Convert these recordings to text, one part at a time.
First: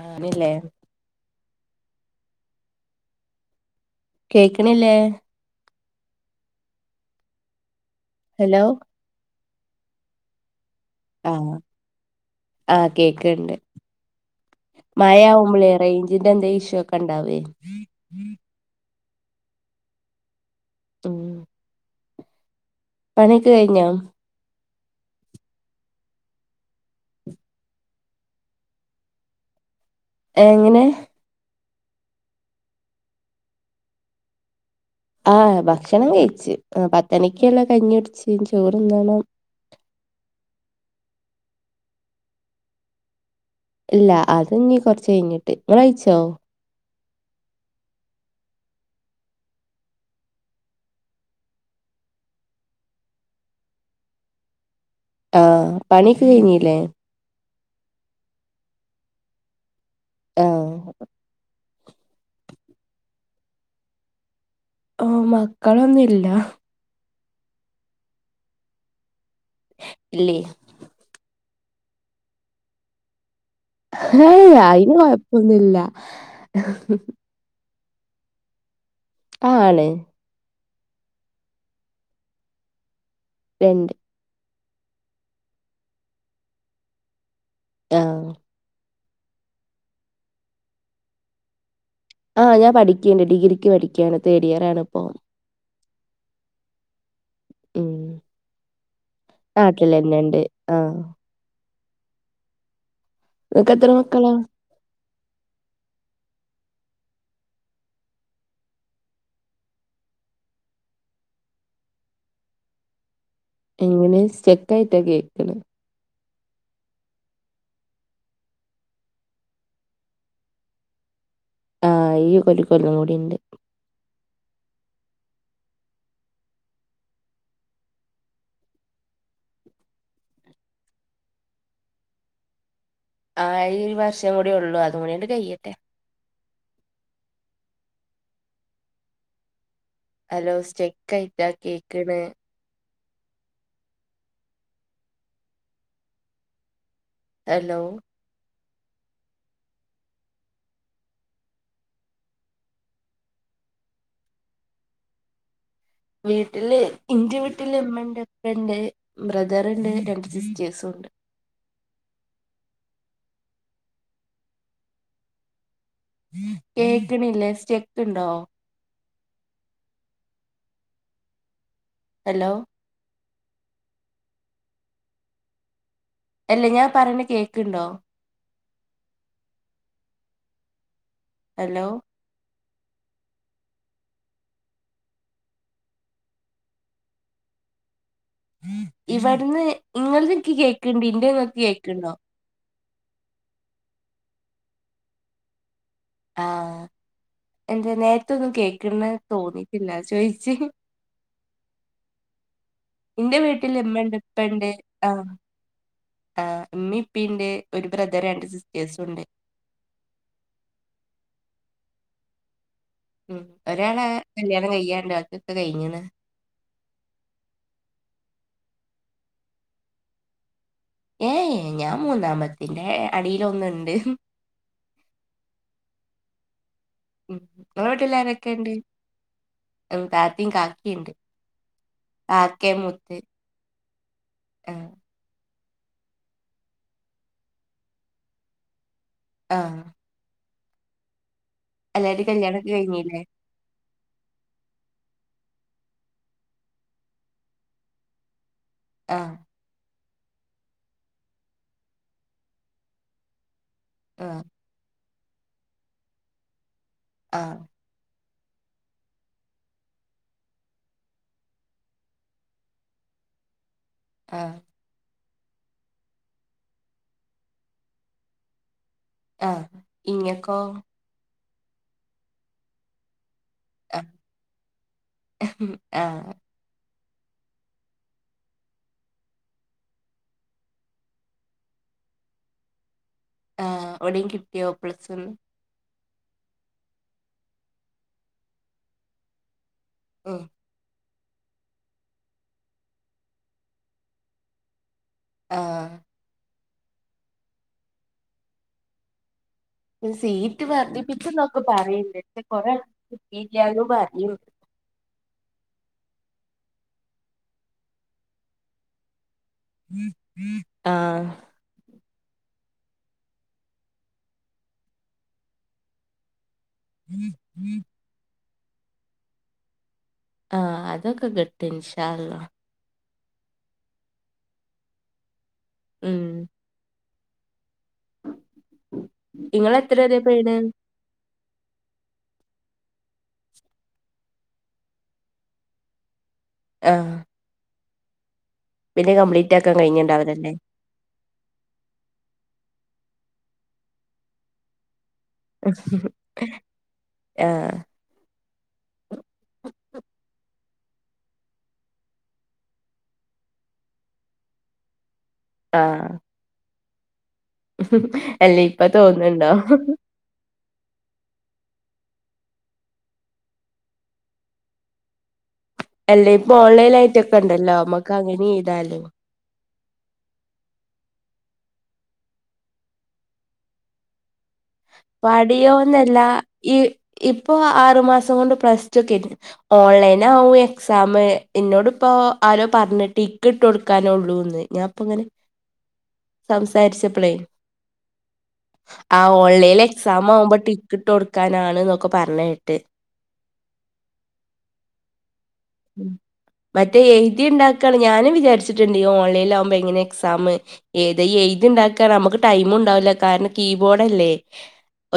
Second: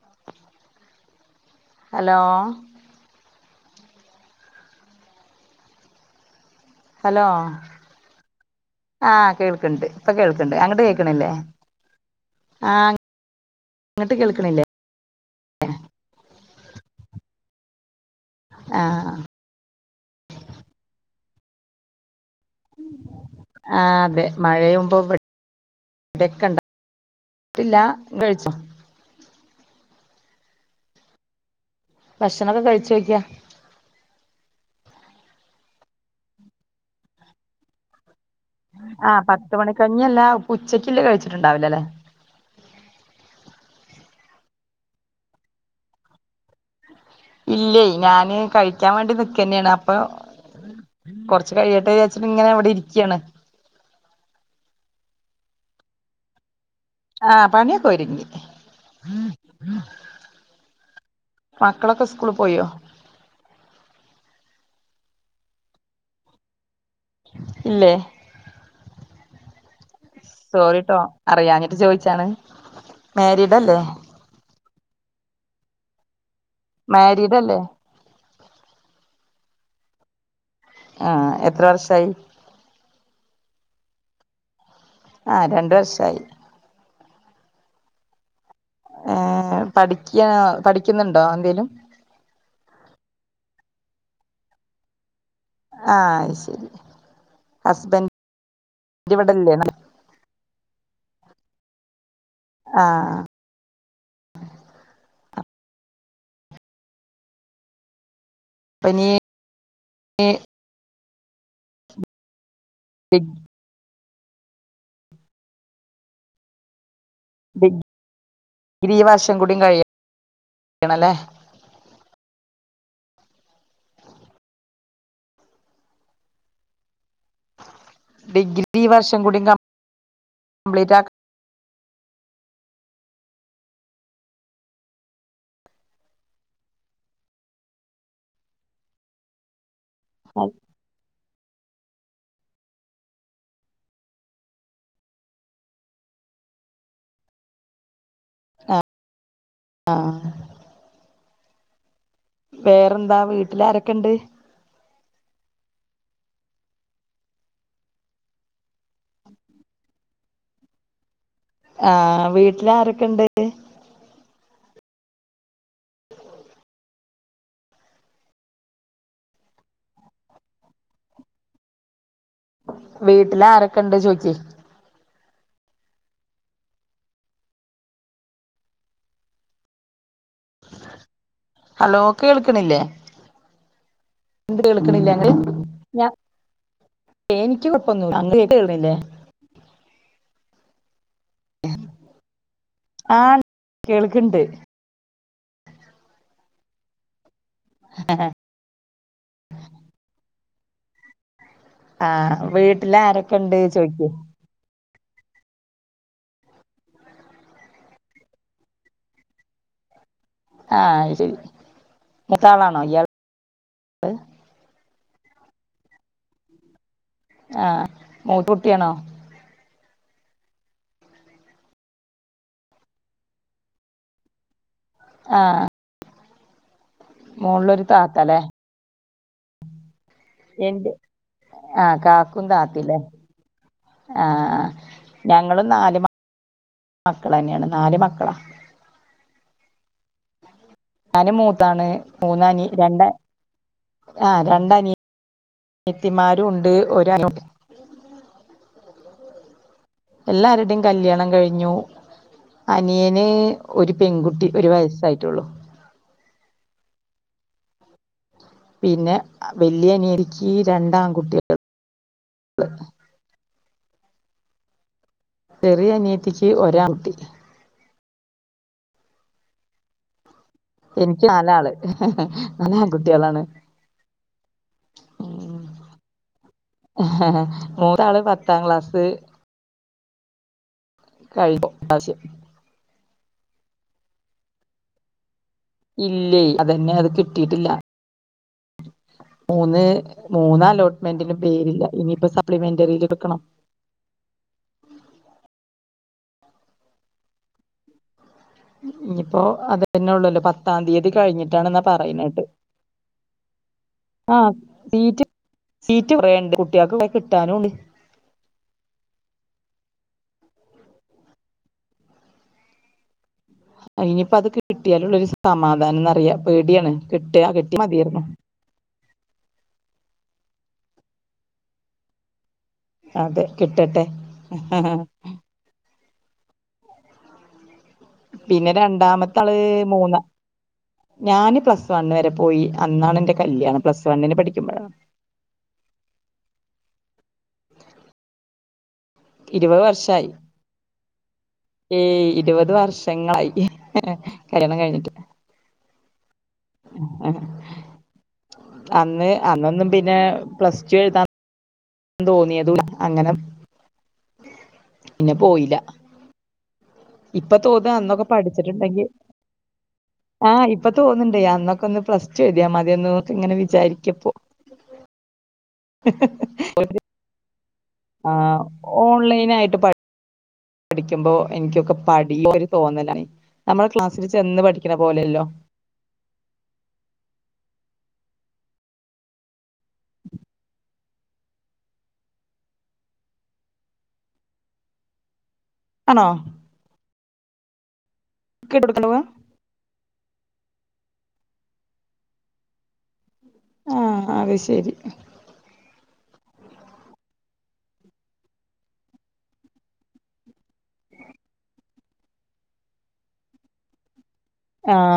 ആഹ് നില്ലേ ഹലോ കേക്കണില്ലേ hello hello ആഹ് കേൾക്കണ്ട് ഇപ്പൊ കേൾക്കണ്ട് അങ്ങെട്ട് കേ കേക്കണില്ലേ ആഹ് ആഹ് അങ്ങെട്ട് കേൾക്കണില്ലേ മായാവുമ്പളെ റേഞ്ചിന്റെ എന്തേ ഇഷ്യൂ ഒക്കെ ഒണ്ടാവേ ആഹ് തൂ കഴിഞ്ഞോ ആഹ് ബെ മഴയുമ്പം പെ വെക്കണ്ട ഇല്ല കഴിച്ചോ എങ്ങനെ ഭക്ഷണം ഒക്കെ കഴിച്ചോക്കിയ ആഹ് ഭക്ഷണം കയിച്ചു പത്ത് മണിക്ക് ഉള്ള കഞ്ഞി കുടിച്ച് ചോറ് തിന്നണം. പത്ത്മണിക്കഞ്ഞിയല്ല ഇപ്പം ഉച്ചക്കില്ലേ കഴിച്ചിട്ടുണ്ടാവില്ല അല്ലേ. ഇല്ല അത് നീ കൊറച്ച് കഴിഞ്ഞിട്ട് നിങ്ങള് കഴിച്ചോ ഇല്ലേ ഞാന് കഴിക്കാൻ വേണ്ടി നിക്കതന്നെയാണ് അപ്പൊ. കൊറച്ച് കഴിയട്ടെ വിചാരിച്ച് ഇങ്ങനെ ഇവടെ ഇരിക്കയാണ്. ആഹ് പണിയൊക്കെ കഴിഞ്ഞില്ലേ. ആഹ് പണിയൊക്കെ ഒരുങ്ങി ആഹ് മക്കളൊക്കെ സ്കൂളിൽ പോയോ. ഓഹ് മക്കളൊന്നുയില്ല. ഇല്ലേ ഇല്ലേ സോറിട്ടോ അറിയാഞ്ഞിട്ട് ചോദിച്ചാണ് മാരിഡ് അല്ലേ. ഏഹ് അയിന് കൊഴപ്പൊന്നുയില്ല. മാരിഡ് അല്ലേ ആണ് ആഹ് എത്ര വർഷായി രണ്ട് ആഹ് രണ്ട് വർഷായി ആഹ് ഏഹ് പഠിക്ക്യ പഠിക്ക്യിന്ന്ണ്ടോ എന്തേലും ആഹ് ഞാൻ പഠിക്ക്യിണ്ട് ഡിഗ്രിക്ക് പഠിക്ക്യാണ് തേർഡ് ഇയറാണ് ഇപ്പൊ ആഹ് അഹ് ശരി ഹസ്ബൻഡ് ഇവടല്ലേ നാട്ട്ല് ക്ക്ല്ലെന്നണ്ട് ആഹ് ആഹ് ഇങ്ങക്കെത്ര മക്കളാ ഇപ്പഞ്ഞി എ എങ്ങനെ സ്റ്റക്കായിട്ടാ കേക്ക്ണെ ഡിഗ്രി ഈ വർഷക്കൂടി കഴിയണല്ലേ ആഹ് ഈ കൊല്ല് കൊല്ലക്കൂടിണ്ട് ഡിഗ്രി ഈ വർഷക്കൂടി കംപ്ലീറ്റാക്ക് ആഹ് ഈ വർഷക്കൂടിയേള്ളൂ അത് കൂടിയാണ്ട് കയ്യട്ടെ ഹലോ സ്റ്റെക്കായിറ്റാ കേക്ക്ണെ ഹലോ ആഹ് ആഹ് വേറെന്താ വീട്ടിലാരൊക്കണ്ട് വീട്ടില് ഇന്റെ വീട്ടില് ഇമ്മണ്ട് ഇപ്പണ്ട് ബ്രദറ്ണ്ട് രണ്ട് സിസ്റ്റേഴ്സുംണ്ട് ആഹ് വീട്ട്ലാരൊക്കണ്ട് കേക്ക്ണില്ല സ്റ്റെക്ക്ണ്ടോ ഹലോ വീട്ടിലാരൊക്കണ്ട് ചോയിച്ചേ എല്ലാ ഞാ പറയ്ണെ കേക്ക്ണ്ടോ ഹലോ കേൾക്ക്ണില്ലേ ണ്ട് കേൾക്ക്ണില്ലേ അങ്ങട്ട് ഞാ [unintelligible] എന്ക്ക്യ് കൊഴപ്പന്നു അങ്ങട്ട് കേ ഇവട്ന്ന് ഇങ്ങൾത് ഇന്ക്ക്യ് കേക്ക്ണ്ട് ഇന്റെങ്ങക്ക് കേക്ക്ണ്ടോ ആഹ് കേൾക്ക്ണ്ട് ആഹ് എന്ത് നേരത്തൊന്നും കേക്ക്ണെ തോന്നീട്ടില്ല ചോയിച്ച് ആഹ് വീട്ടിലാരൊക്കണ്ട് ചോയ്ക്കെ ഇപ്പെണ്ട് ആഹ് ആഹ് ഇമ്മിം ഇപ്പിണ്ട് ഒരു ബ്രദർ രണ്ട് സിസ്റ്റേഴ്സുംണ്ട് ആഹ് അഹ് ശരി മുത്താളാണോ ഇയാൾ ഉം ഒരാളെ കല്യാണം കയ്യാണ്ട് ബാക്ക്യൊക്കെ കഴിഞ്ഞ്ണ് ആഹ് മൂത്ത കുട്ട്യാണോ ഏഹ് ഞാൻ മൂന്നാമ്മത്തി ഇന്റെ അടിയിലൊന്ന്ണ്ട് ആഹ് ഉം മോൾലൊരു ഇങ്ങളെ താത്തല്ലേ വീട്ടിലാരൊക്കെണ്ട് ഉം താത്തിം എന്റ് കാക്കിണ്ട് ആഹ് കാക്കും കാക്കേ താത്തിലേ മൂത്ത് ആഹ് ആഹ് ഞങ്ങളും നാല് മ മക്കളന്നേണ് നാല് മക്കളാ ആഹ് ഞാനും മൂത്താണ് എല്ലാരിം മൂന്നനി കല്യാണൊക്കെ രണ്ടെ കഴിഞ്ഞില്ലേ ആഹ് രണ്ടനിയത്തിമാരുണ്ട് ഒരു [unintelligible] ആഹ് എല്ലാരുടെം കല്യാണം കഴിഞ്ഞു അനിയന് ഒരു ആഹ് പെങ്കുട്ടി ഒരു വയസ്സായി റ്റുള്ളൂ ആഹ് പിന്നെ വല്ല്യാ അനിയരിക്കി രണ്ടാൻകുട്ട്യാ ആഹ് ചെറ്യാ അനിത്തിക്ക് ഒരാൻകുട്ടി ആഹ് ഇങ്ങക്കോ എനിക്ക് നാലാള് നാലാൺ കുട്ട്യളാണ് ആഹ് ആഹ് നൂറാൾ പത്താം ക്ലാസ് [unintelligible] ആഹ് എവിടേം കിട്ട്യോ പ്ലസും ഇല്ലേ അതന്നെ അത് കിട്ടിട്ടില്ല മൂന്ന് ഉം മൂന്നലോട്ട്മെന്റിനും പേരില്ല ഇനിപ്പ സപ്ലിമെന്ററിയില് വെക്കണം ആഹ് ഇനിപ്പോ അതെ ന്നള്ളല്ലോ സീറ്റ് പത്താം തീയതി വർദ്ധിപ്പിച്ചന്നൊക്കെ കഴിഞ്ഞിട്ടാണ് ന്ന പറയണ്ട് പക്ഷെ പറയണെട്ടെ കൊറേ കിട്ടിയില്ലാന്നും പറയണ്ട് ആഹ് സീറ്റ് സീറ്റ് കൊറേണ്ട് കുട്ട്യൾക്കാണെങ്കെ കിട്ടാനുണ്ട് ആഹ് ഇനിപ്പ അത് കിട്ട്യാലുള്ളൊരു സമാധാനംന്ന്റിയ പേട്യാണ് കിട്ട്യാ കിട്ട്യാ മത്യാരുന്നു ആഹ് അതൊക്കെ കിട്ടും ഇൻഷാ അള്ളാ അതെ കിട്ടട്ടെ ഉമ് പിന്നെ രണ്ടാമത്തള് ഇങ്ങളെത്ര മൂന്ന വരെ പോയിണ് ഞാന് പ്ലസ് വണ്ണ് വരെ പോയി അന്നാണ് എന്റെ കല്യാണം പ്ലസ് വണ്ണിന് പഠിക്കുമ്പോഴ ആഹ് പിന്നെ കപ്ലീറ്റാക്കാൻ ഇരുപത് വർഷായി കഴിഞ്ഞിണ്ടാവില്ല ല്ലേ ഏയ് ഇരുപത് വർഷങ്ങളായ് കല്യാണം കഴിഞ്ഞിട്ട് ആഹ് അന്ന് അന്നൊന്നും പിന്നെ പ്ലസ് ടു എഴുതാൻ താൻ തോന്നിയതുല്ല അങ്ങനെ പിന്നെ പോയില്ല ആഹ് ഇപ്പൊ തോന്ന അന്നൊക്കെ അല്ല ഇപ്പ പഠിച്ചിട്ട്ണ്ടെങ്കി തോന്നുന്നുണ്ടോ ആഹ് ഇപ്പൊ തോന്ന്ണ്ടേ അന്നൊക്കെ ഒന്ന് പ്ലസ് ടു എഴുത്യാ മത്യാന്നു ഇങ്ങനെ വിചാരിക്കുപ്പോ അല്ലേ ഇപ്പൊ ഓൺലൈൻ ആയിട്ടൊക്കെ ഇണ്ടല്ലോ മ്മക് ആഹ് ഓൺലൈൻ ആയിട്ട് പഠി പഠിക്കുമ്പോ എനിക്കൊക്കെ പഠി ഒരു തോന്നലാണ് നമ്മള് ക്ലാസ്സില് ചെന്ന് പഠിക് പടിയോന്നല്ല ഈ ഇപ്പൊ ആറു മാസം കൊണ്ട് പ്ലസ് ടു ക്കെ ഓൺലൈൻ ആവും എക്സാമ് എന്നോട് ഇപ്പോ ആരോ പറഞ്ഞു ടിക്ക് റ്റ് കൊടുക്കാനുള്ളൂന്ന് ഞാൻ ഇപ്പം ഇങ്ങനെ ആണോ സംസാരിച്ചപ്പളേ ആ [unintelligible] ഓൺലൈനിൽ എക്സാം ആവുമ്പോ ടിക്ക് ഇട്ട് കൊടുക്കാന് ആണ് എന്നൊക്കെ പറഞ്ഞ കേട്ട് ആഹ് അഹ് ശരി ഉമ് മറ്റേ എഴുതി ഉണ്ടാക്കാണ് ഞാനും വിചാരിച്ചിട്ടുണ്ട് ഈ ഓൺലൈനിൽ ആകുമ്പോ എങ്ങനെ എക്സാമ് ഏത് ഈ എഴുതി ഉണ്ടാക്കാൻ നമുക്ക് ടൈം ഉണ്ടാവില്ല കാരണം കീബോർഡ് അല്ലേ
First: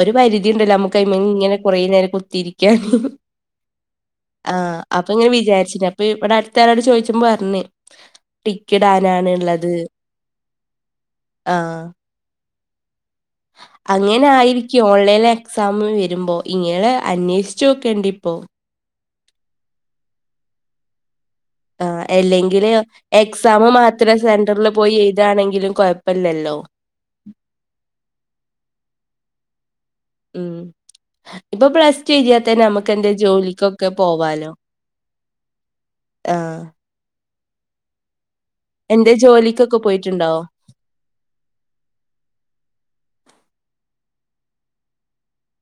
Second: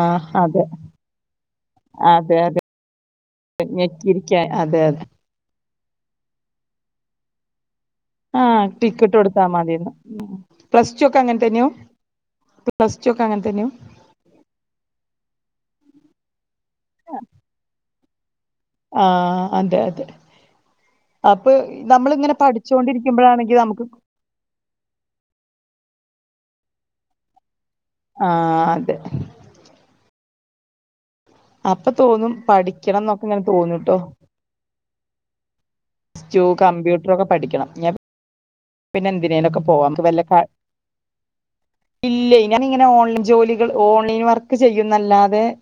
ഒരു പരിധി അതെ. ഉണ്ടല്ലോ നമുക്ക് അയിമ്മേൽ ഇങ്ങനെ കുറേ നേരം അതെ അതെ. കുത്തിയിരിക്കാൻ ഞെക്കിയിരിക്കാൻ ആഹ് അതെ അതെ. അപ്പൊ ഇങ്ങനെ വിചാരിച്ചന് അപ്പൊ ഇവിടെ അടുത്ത് ആളോട് ചോദിച്ചപ്പം പറഞ്ഞ് ആഹ് ടിക്ക് ഇട്ട് ടിക്കിടാനാണ് കൊടുത്താ ഉള്ളത് മതിന്ന് പ്ലസ് ടു ഒക്കെ അങ്ങനെ തന്നെയാവും ആഹ് പ്ലസ് ടു ഒക്കെ അങ്ങനെ തന്നെ അങ്ങനെ ആയിരിക്കും ഓൺലൈനിൽ എക്സാം വെരുമ്പോ ഇങ്ങനെ അന്വേഷിച്ചു നോക്കണ്ടേ ഇപ്പോ? ആഹ് അതെ അതെ- അപ്പ് ആഹ് നമ്മളിങ്ങനെ പഠിച്ചൊണ്ടിരിക്കുമ്പഴാണെങ്കി നമുക്ക്- സെന്ററില് പോയി എയ്താണെങ്കിലും കൊയപ്പ്ല്ലല്ലോ- ആഹ് അതെ- ഉം- ഇപ്പൊ അപ്പൊ പ്ലസ് ടു തോന്നും എഴുതിയാതന്നെ നമുക്ക് പഠിക്കണം എന്തേ ന്നൊക്കെ ഇങ്ങനെ ജോലിക്കൊക്കെ പോവാലോ- ജോ ആഹ് കമ്പ്യൂട്ടറൊക്കെ പഠിക്കണം ഞാ പിന്നെ എന്തേ എന്തിനേനൊക്കെ ജോലിക്കൊക്കെ പോവാം നമുക്ക് വല്ല പോയിട്ടുണ്ടോ ക ഇല്ലി ഞാന് ഇങ്ങനെ ഓൺലൈൻ ജോലികൾ ഓൺലൈൻ വർക്ക് ചെയ്യുന്നല്ലാതെ-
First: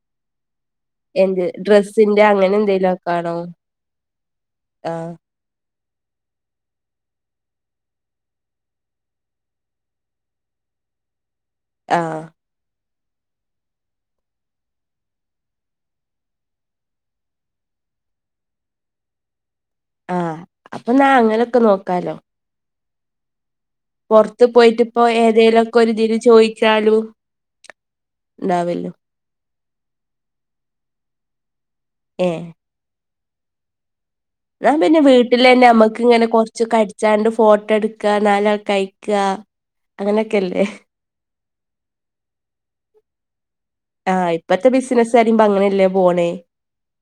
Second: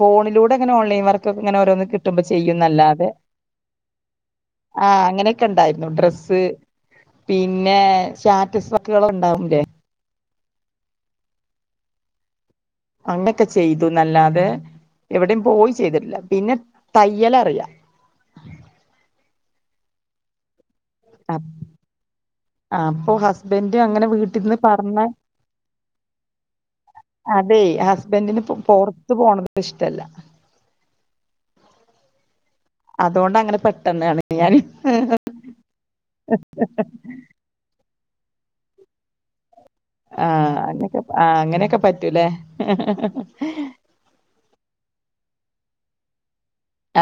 ഫോണിലൂടെ ഇങ്ങനെ ഓൺലൈൻ- വർക്കൊക്കെ‌ എന്ത് ഇങ്ങനെ ഓരോന്ന് ഡ്രസ്സിന്റെ കിട്ടുമ്പം അങ്ങനെ എന്തേലും ചെയ്യുംന്നല്ലാതെ ഒക്കെ ആണോ ആഹ് അങ്ങനെ- നിക്കണ്ടായിരുന്നു ഡ്രസ്സ് പിന്നെ സ്റ്റാറ്റസ് കളൊക്കെ ഉണ്ടാവൂല്ലേ- ആഹ്- അങ്ങൻക്കെ ചെയ്തുന്നല്ലാതെ എവിടെയും പോയി ചെയ്തിട്ടില്ല പിന്നെ തയ്യലറിയാം- ആഹ് അപ്പൊന്നാ അങ്ങനൊക്കെ നോക്കാലോ- ആഹ് അപ്പോ ഹസ്- ബൻ്റ് അങ്ങനെ- പൊറത്ത് വീട്ടിൽന്ന് പോയിട്ട് പറഞ്ഞ ഇപ്പോ ഏതേലൊക്കെ ഒരു രീതീ ചോദിച്ചാലൂ- അതെ ഹസ്ബൻഡിന് പൊറത്ത് പോണത് ഇഷ്ടല്ല- ഏഹ്- അത്കൊണ്ടങ്ങനെ പെട്ടെന്നാണ്- ഞാൻ എന്നാ പിന്നെ വീട്ടിലെന്നെ അമ്മക്ക് ഇങ്ങനെ കൊറച്ച് കടിച്ചാണ്ട്- ഫോട്ടോ എടുക്ക്ക നല്ല കഴിക്ക്ക- ആഹ് അങ്ങനെയൊക്കെ ആഹ് അങ്ങനെയൊക്കെ പറ്റൂലേ- ആഹ് ഇപ്പഴത്തെ ബിസിനസ്സ് വരുമ്പം അങ്ങനെയല്ലേ പോണേ-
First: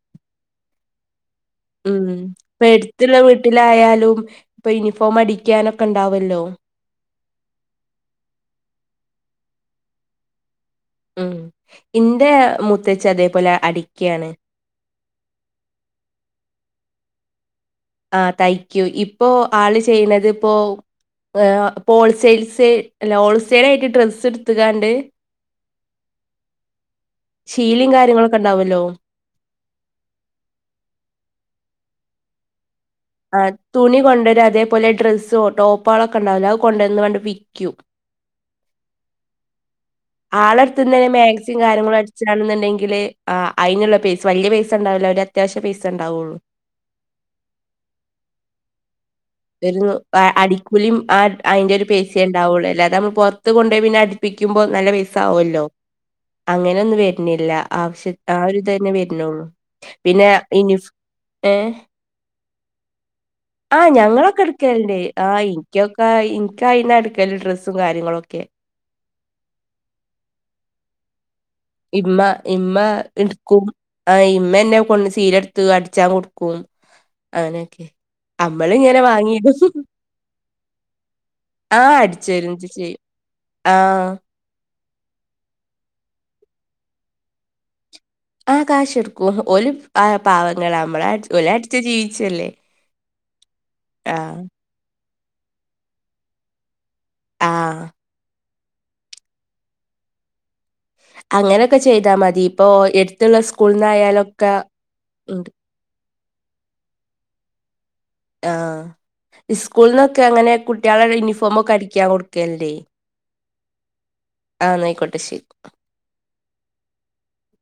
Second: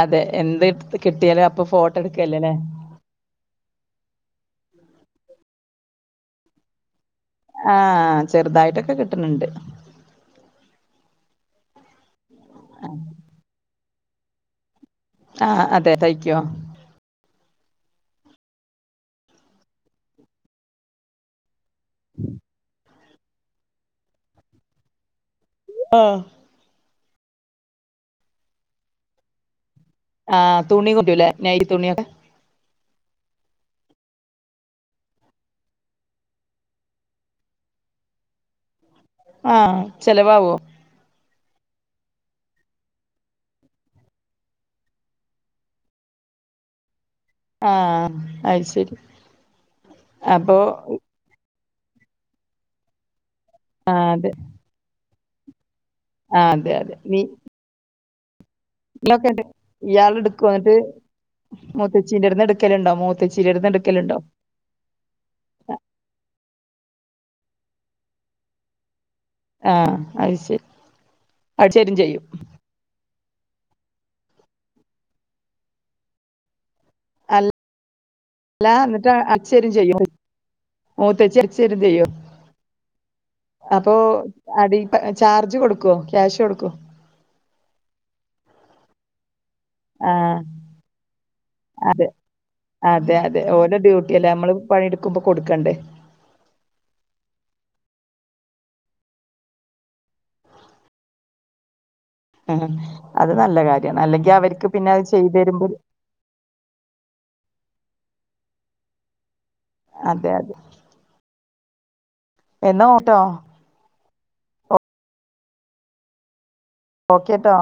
അതെ എന്ത് കിട്ടിയാലും അപ്പൊ ഫോട്ടോ എട്ക്ക്ല്ലേ ലേ- കൊച്ചുള്ള വീട്ടിലായാലും ഇപ്പൊ യൂണിഫോം അടിക്കാനൊക്കെ ഉണ്ടാവല്ലോ- ആഹ് ചെറുതായിട്ടൊക്കെ കിട്ടണണ്ട്- ഉം ഇന്റെ മുത്തേച്ചി അതേപോലെ അടിക്കയാണ്- ആഹ് അതെ തയ്ക്കോ? ആഹ് തയിക്കും ഇപ്പോ ആള് ചെയ്യണത് ഇപ്പോ ആഹ് ഹോൾസെയിൽസ്- അല്ല ഹോൾ സെയിലായിട്ട് ഡ്രസ്സ് എടുത്ത്കാണ്ട്- ആഹ്- ശീലും കാര്യങ്ങളൊക്കെ ഉണ്ടാവുല്ലോ- ആ തുണി കുട്ടൂലേ നൈറ്റി തുണിയൊക്കെ ആഹ് തുണി കൊണ്ടരും അതേപോലെ ഡ്രസ്സോ ടോപ്പോളൊക്കെ ഉണ്ടാവല്ലോ അത് കൊണ്ടുവന്നണ്ട് വിക്കും. ആഹ് ചെലവാവോ? അതങ്ങനെ മാക്സിം കാര്യങ്ങളും അടിച്ചാണെന്നുണ്ടെങ്കില് ആഹ് അയിന്ള്ള പൈസ വല്യ പൈസണ്ടാവൂല ഒര അത്യാവശ്യ പൈസ ണ്ടാവുള്ളൂ. ആഹ് അയ് ശരി. ഒരു അപ്പൊ അടിക്കൂലിം ആ അയിന്റെ ഒരു പൈസ്യേ ണ്ടാവുള്ളൂ അല്ലാതെ അമ്മൾ പൊർ ത്ത് കൊണ്ടോയി പിന്നെ ആഹ് അതെ അട്പ്പിക്കുമ്പോ നല്ല പൈസ ആവുല്ലോ ആഹ് അതെ അതെ അങ്ങനെന്നും നീ വര്ന്നില്ല ആവശ്യ ആഹ് ഒരു ഇതന്നെ നീയൊക്കെണ്ട് വര്നൊള്ളൂ പിന്നെ യുനിഫ്‌ ഏഹ്. ചേച്ചിന്റേട്ക്കലുണ്ടോ മൊ ആഹ് ഞങ്ങളൊക്കെ എട്ക്കൽണ്ട് ആഹ് ഇൻക്കൊക്കെ എനിക്കയിന്ന എടുക്കല്ല ഡ്രസ്സും കാര്യങ്ങളൊക്കെ- ആഹ് അയ് ശരി. അടിച്ചേരും ചെയ്യും ഇമ്മ ഇമ്മ ട്ക്കും ആ ഇമ്മന്നെ കൊണ്ട് ചീര ത്ത് അടിച്ചാൻ കൊടുക്കും- അല്ല അങ്ങനൊക്കെ അമ്മള് ഇങ്ങനെ എന്നിട്ട് വാങ്ങീടും അടിച്ചേരും ചെയ്യും മൂത്തച്ചി അടിച്ചേരും ആഹ് ചെയ്യും അട്ച്ചേരൊക്കെ ചെയ്യും അപ്പൊ ആഹ്. അടി ചാർജ് കൊട് ക്കോ ക്യാഷ് കൊട് ക്കോ? ആ കാശ് എട് ക്കും ഓല് ആ ആഹ് പാവങ്ങളാ അമ്മളട് ഓലട്ച്ച് അതെ ജീവിച്ചല്ലേ. അതെ അതെ ഓല ആ ഡ്യൂട്ടി അല്ലേ അമ്മള് പണിട്ക്കുമ്പൊ കൊടുക്കണ്ടേ ആഹ് അങ്ങനൊക്കെ ചെയ്താ മതി ആഹ് അത് ഇപ്പോഎട്ത്ത്ള്ള നല്ല സ്കൂൾ കാര്യാണ് അല്ലെങ്കി ന്നായാലൊക്കെ അവർക്ക് പിന്നെ അത് ചെയ്ത് ണ്ട്. തരുമ്പോ ആഹ് സ്കൂൾന്നൊക്കെ അതെ അങ്ങനെ അതെ കുട്ട്യേ ളെ യൂണിഫോമൊക്കെ അടി ക്ക്യാൻ കൊട് എന്റെ എന്നാ ഓട്ടോ ആഹ് ന്നാ അയിക്കോട്ടെ ശെരി. ഓക്കേ ട്ടോ.